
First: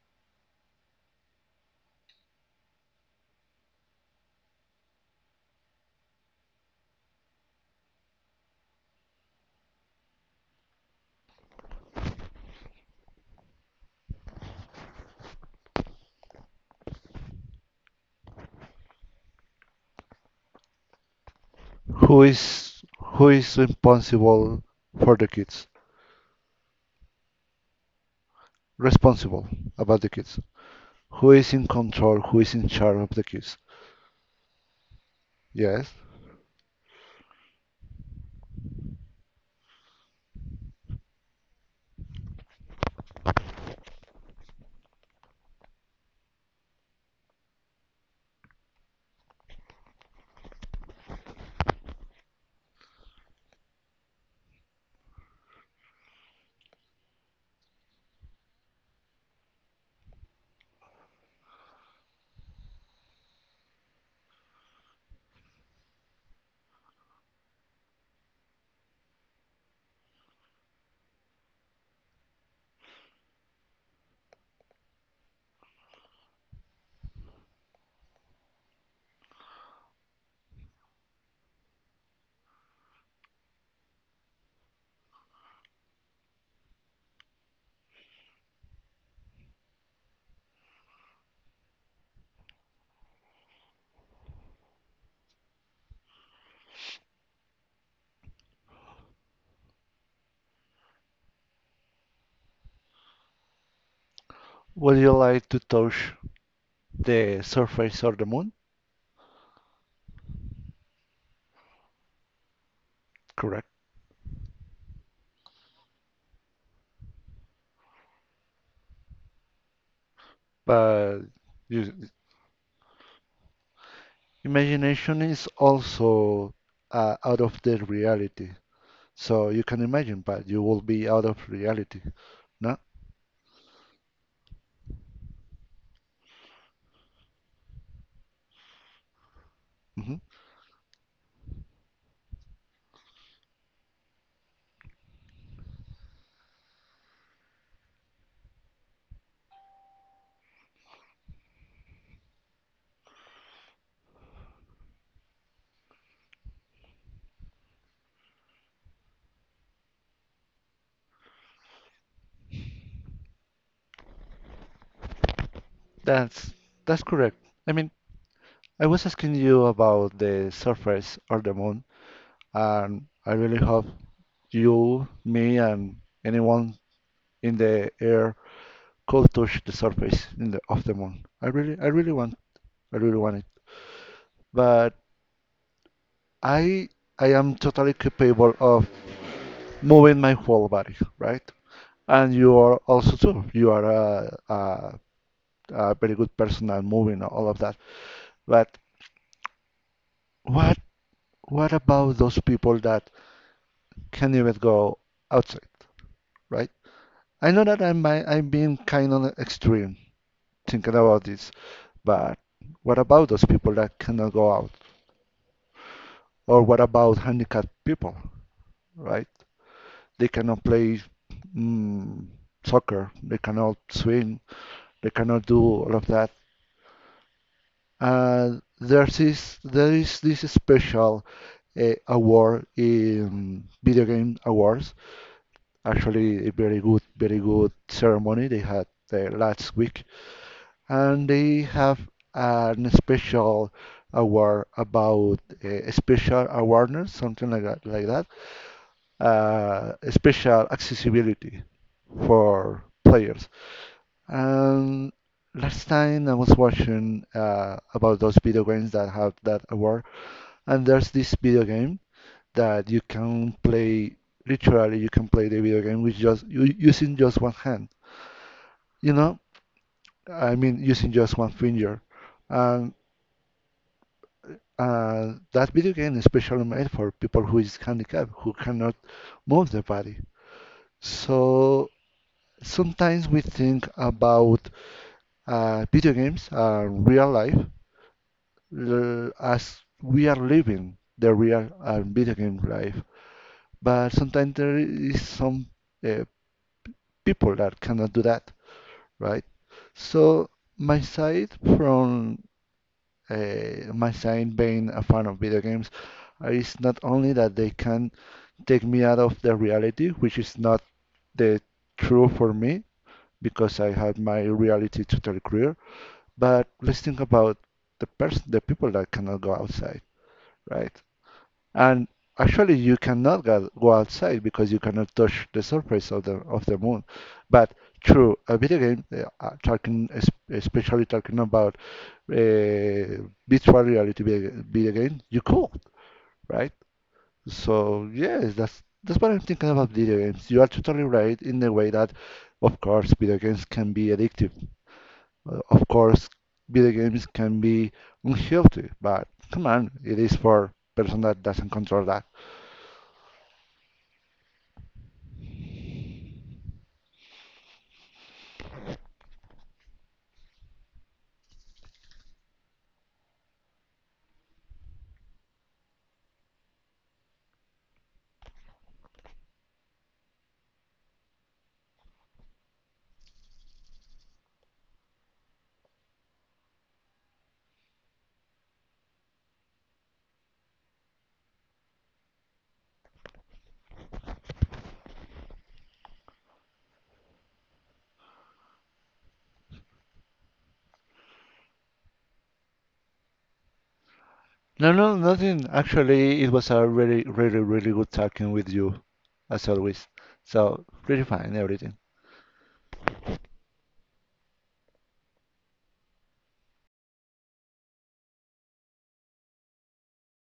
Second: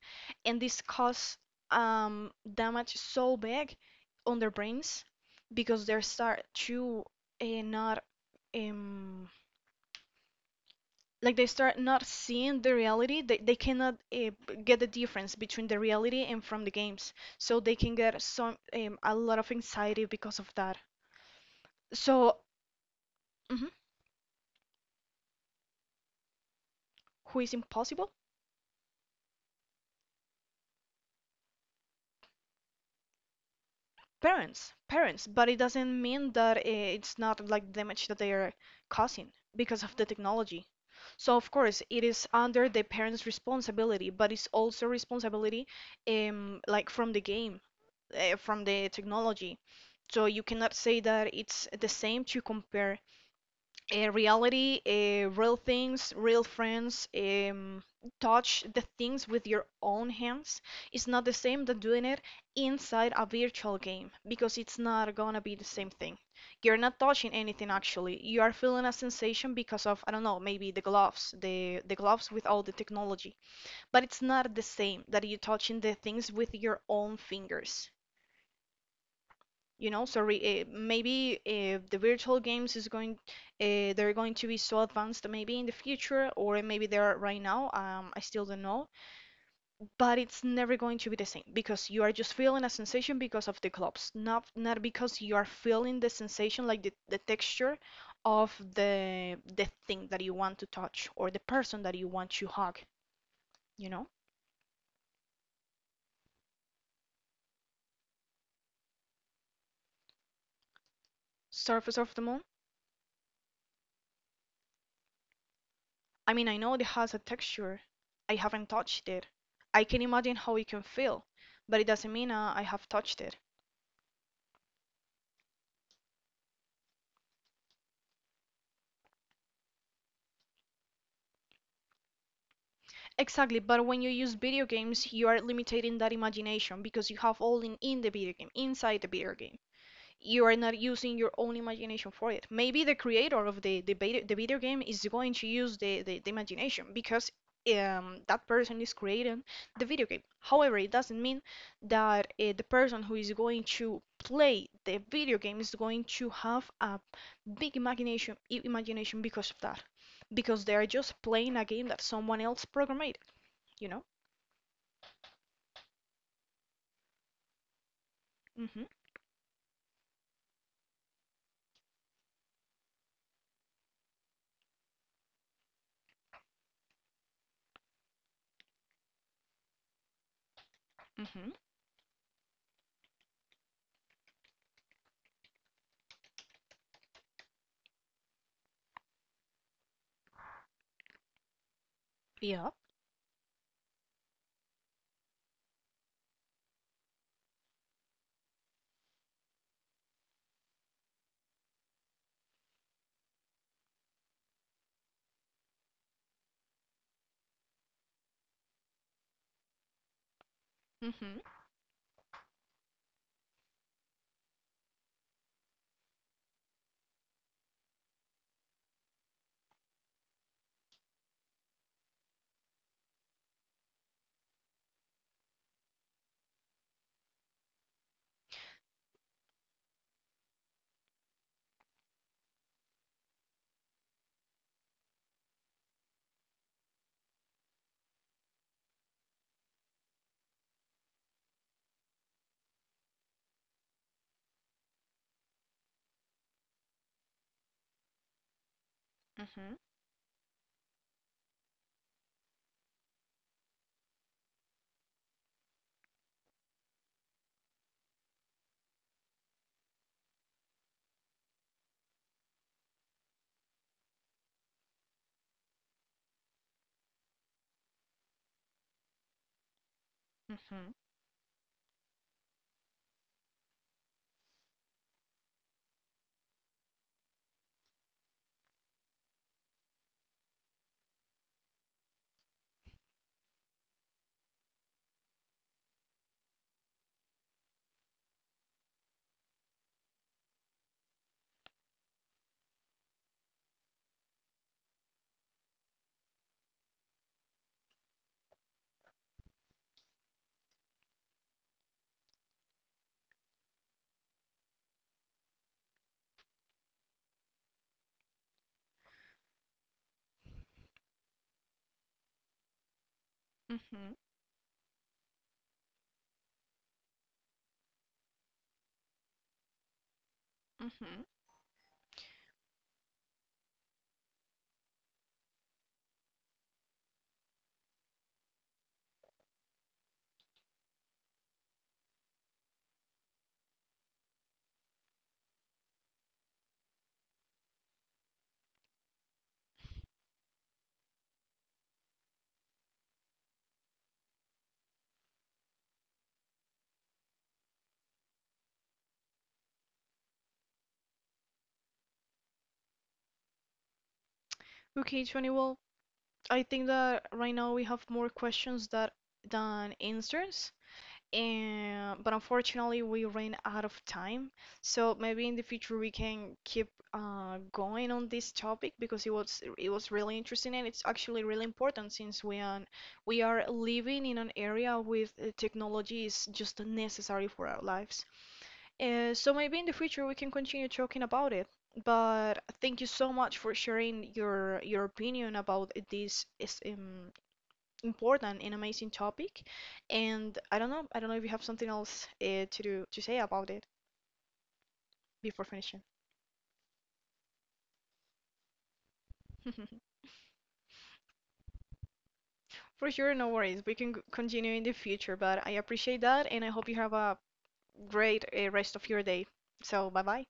S1: and this causes um, damage so big on their brains because they start to uh, not um, like they start not seeing the reality. They they cannot uh, get the difference between the reality and from the games, so they can get some um, a lot of anxiety because of that.
S2: Who
S1: So
S2: is who is
S1: mhm.
S2: responsible for the kids?
S1: Who is impossible?
S2: Responsible about the kids. Who is in control? Who is in charge of the kids?
S1: Parents, parents, but it
S2: Yes.
S1: doesn't mean that eh, it's not like damage that they are causing because of the technology. So of course it is under the parents' responsibility, but it's also responsibility um like from the game, uh, from the technology. So you cannot say that it's the same to compare uh, reality, uh, real things, real friends, um, touch the things with your own hands is not the same than doing it inside a virtual game because it's not gonna be the same thing. You're not touching anything actually. You are feeling a sensation because of, I don't know, maybe the gloves, the the gloves with all the technology. But it's not the same that you're touching the things with your own fingers, you know. Sorry, uh, maybe if the virtual games is going uh, they're going to be so advanced maybe in the future, or maybe they are right now, um, I still don't know, but it's never going to be the same because you are just feeling a sensation because of the clubs, not not because you are feeling the sensation like the, the texture of the the thing that you want to touch or the person that you want to hug, you know.
S2: Would you like to touch the surface of the moon?
S1: Surface of the moon.
S2: Correct.
S1: I mean I know it has a texture. I haven't touched it. I can imagine how it can feel,
S2: But
S1: but it
S2: you,
S1: doesn't mean uh, I have touched it.
S2: imagination is also uh, out of the reality. So you can imagine, but you will be out of reality. No?
S1: Exactly, but when you use video games, you are limiting that imagination because you have all in, in the video game, inside the video game.
S2: Hmm.
S1: You are not using your own imagination for it. Maybe the creator of the the the video game is going to use the, the, the imagination because um, that person is creating the video game. However, it doesn't mean that uh, the person who is going to play the video game is going to have a big imagination imagination because of that, because they are just playing a game that someone else programmed. You know?
S2: That's that's correct. I mean,
S1: Mhm.
S2: I was asking you about the surface or the moon, and I really hope you, me, and anyone in the air could touch the surface in the, of the moon.
S1: Mhm.
S2: I really, I really want, I really want it. But I, I am totally capable of moving my whole body, right? And you
S1: Yeah.
S2: are also too. You are a, a, a very good person at moving and all of that. But what, what about those people that can't even go outside, right? I know that I'm I- I'm being kind of extreme thinking about
S1: Mhm.
S2: this, but what about those people that cannot go out? Or what about handicapped people, right? They cannot play mm, soccer, they cannot swim, they cannot do all of that. And there's this, there is this special uh, award in video game awards. Actually, a very good, very good ceremony they had uh, last week and they have an special award about uh, special awareness, something like that, like that.
S1: Mhm.
S2: Uh, special accessibility for players. And last time I was watching uh, about those video games that have that award, and there's this video game that you can play. Literally, you can play the video game with just u- using just one hand. You know, I mean,
S1: Mhm.
S2: using just one finger. And uh, that video game is specially made for people who is handicapped, who cannot move their body. So sometimes we think about uh, video games, uh, real life, l- as we are living the real uh, video game life. But sometimes there is some uh, people that cannot do that, right? So my side from uh, my side being a fan of video games uh, is not only that they can take me out of the reality, which is not the true for me because I
S1: Mhm.
S2: have my reality total career. But let's think about the person, the people that cannot go outside, right?
S1: Mhm.
S2: And actually, you cannot go outside because you cannot touch the surface of the of the moon. But through a video game, uh, uh, talking especially talking about uh, virtual reality video, video game, you could, right? So yes, that's that's what I'm thinking about video games. You are totally right in the way that, of course, video games can be addictive. Uh, Of course, video games can be unhealthy. But come on, it is for person that doesn't control that.
S1: Okay, Johnny. Well, I think that right now we have more questions that than answers, and but unfortunately we ran out of time. So maybe in the future we can keep uh, going on this topic because it was it was really interesting and it's actually really important since we are we are living in an area with uh, technology is just necessary for our lives. Uh, so maybe in the future we can continue talking about it. But thank you so much for sharing your your opinion about this is um, important and amazing topic. And I don't know, I don't know if you have something else uh, to do to say about it
S2: No, no,
S1: before
S2: nothing.
S1: finishing.
S2: Actually, it was a really, really, really good talking with you, as always. So really fine, everything.
S1: For sure, no worries. We can g- continue in the future, but I appreciate that and I hope you have a great uh, rest of your day. So, bye bye.